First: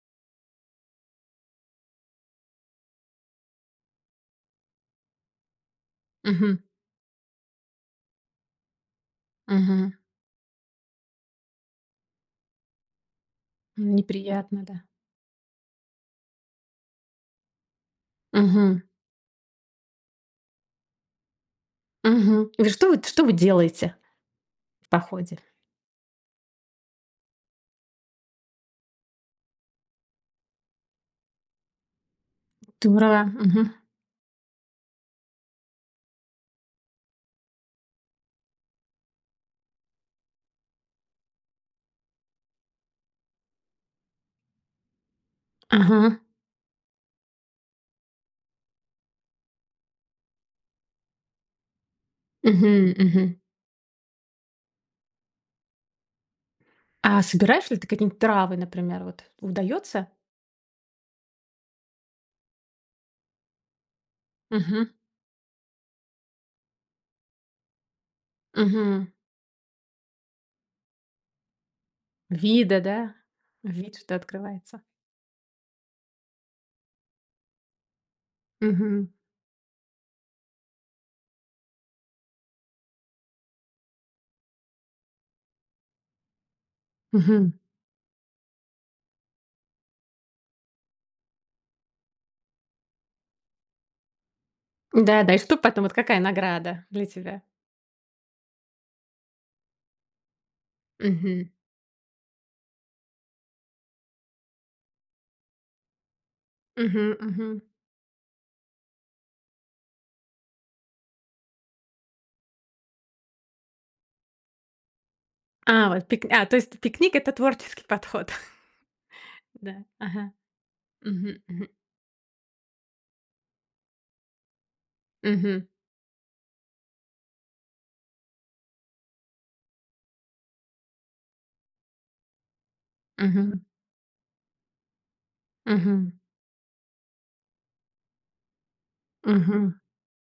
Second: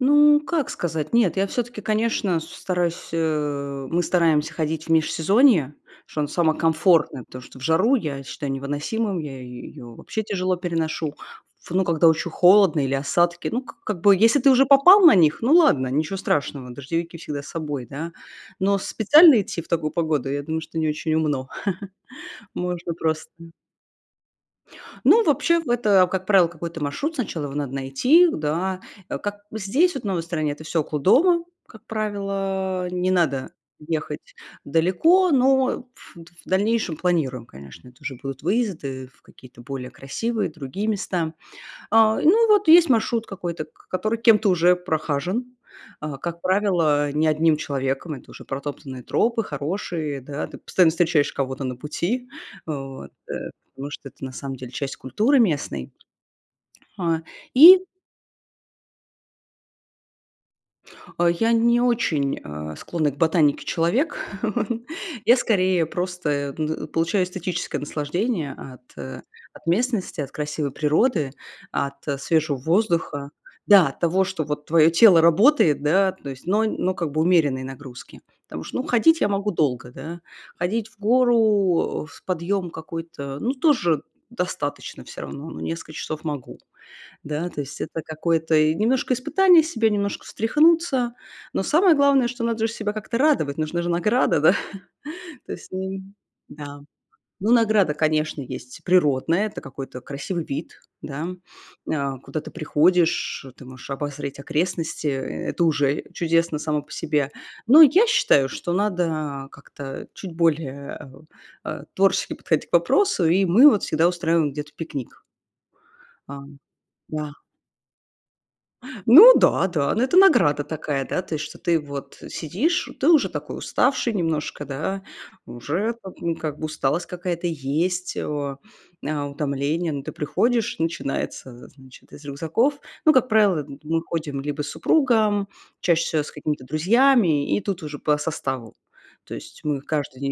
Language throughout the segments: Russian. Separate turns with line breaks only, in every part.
Ну как сказать? Нет, я всё-таки, конечно, с стараюсь, э мы стараемся ходить в межсезонье, что оно само
Мгм.
комфортное, потому что в жару я считаю невыносимым, я
Мгм.
её вообще тяжело переношу. В ну, когда очень холодно или осадки, ну, к
Н
как бы, если ты
неприятно,
уже
да.
попал на них, ну, ладно, ничего страшного, дождевики всегда с собой, да. Но
Мгм.
специально идти в такую погоду, я думаю, что не очень умно.
Мгм. И что,
Можно
вот что
просто
вы делаете в
Ну,
походе?
вообще, в это, как правило, какой-то маршрут. Сначала его надо найти, да. А как здесь, вот в новой стране, это всё около дома. Как
Ты
правило, не
права,
надо
мгм.
ехать далеко, но в в дальнейшем планируем, конечно, это уже будут выезды в какие-то более красивые другие места. А, и ну вот есть маршрут какой-то, к который кем-то уже прохажен. А,
Ага.
как правило, не одним человеком, это уже протоптанные тропы, хорошие, да. Ты постоянно встречаешь кого-то на пути,
Мгм
вот, э,
мгм.
потому что это на самом деле часть культуры местной. А,
А собираешь ли
и
ты какие-нибудь травы, например вот? Удается?
А я не очень, а, склонный к ботанике человек.
Мгм.
Я скорее просто, э, ну получаю эстетическое наслаждение от,
Мгм.
э, от местности, от красивой природы, от свежего
Виды, да,
воздуха. Да,
вид,
от
что
того, что вот
открывается.
твоё тело работает, да, то есть но но как бы умеренные нагрузки. Потому что ну
Мгм.
ходить я могу долго, да, ходить в гору, э, в подъём какой-то, ну тоже достаточно всё равно, ну несколько часов могу. Да,
Мгм.
то есть это какое-то и немножко испытание себя, немножко встряхнуться. Но самое главное, что надо же себя как-то радовать, нужна же награда, да.
Да-да, и
То
что
есть
потом, вот
н
какая
да.
награда для тебя?
Ну, награда, конечно, есть природная. Это какой-то красивый вид, да,
Мгм.
а, куда ты приходишь, ты можешь обозреть окрестности, и это уже чудесно само по
Мгм
себе.
мгм.
Но я считаю, что надо как-то чуть более, э, у, э, творчески подходить к вопросу, и мы вот всегда устраиваем где-то пикник.
А, вот пик а то
Ам,
есть пикник-
да.
это творческий подход.
Ну
Да,
да-да, ну это
ага,
награда такая, да, то
мгм
есть, что
мгм.
ты вот сидишь, ты уже такой уставший немножко, да,
Мгм.
уже как, м, как бы усталость какая-то есть, о, а, утомление. Но ты приходишь, начинается, э, значит, из рюкзаков Ну, как правило,
Мгм.
это мы ходим либо с супругом, чаще
Мгм.
всего с какими-то друзьями, и тут уже по составу. То есть
Мгм.
мы каждый [unintelligible]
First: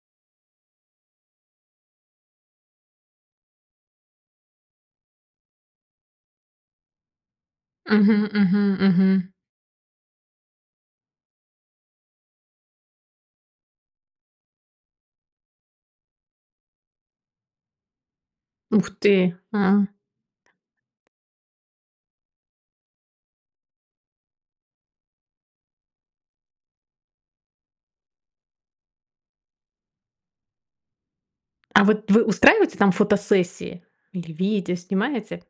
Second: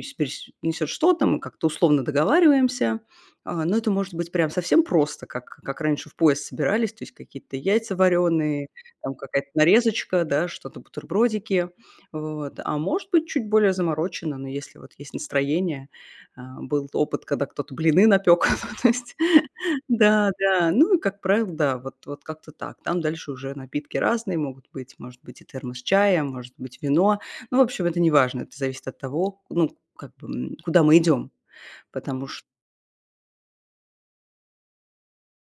несет что-то, мы как-то условно договариваемся. А, но это может быть прям совсем просто, как как раньше в поезд собирались: то есть какие-то яйца
Мгм
вареные,
мгм
там
мгм.
какая-то нарезочка, да, что-то бутербродики. Вот, а может быть чуть более заморочено, но если вот есть настроение. А, был опыт, когда кто-то блины напёк,
Ух
то есть,
ты! М.
да-да. Ну и как правило, да, вот вот как-то так. Там дальше уже напитки разные могут быть, может быть и термос чая, может быть вино. Ну в общем, это неважно, это зависит от того, ну как бы, м, куда мы идем.
А вот вы
Потому ш
устраиваете там фотосессии? Или видео снимаете?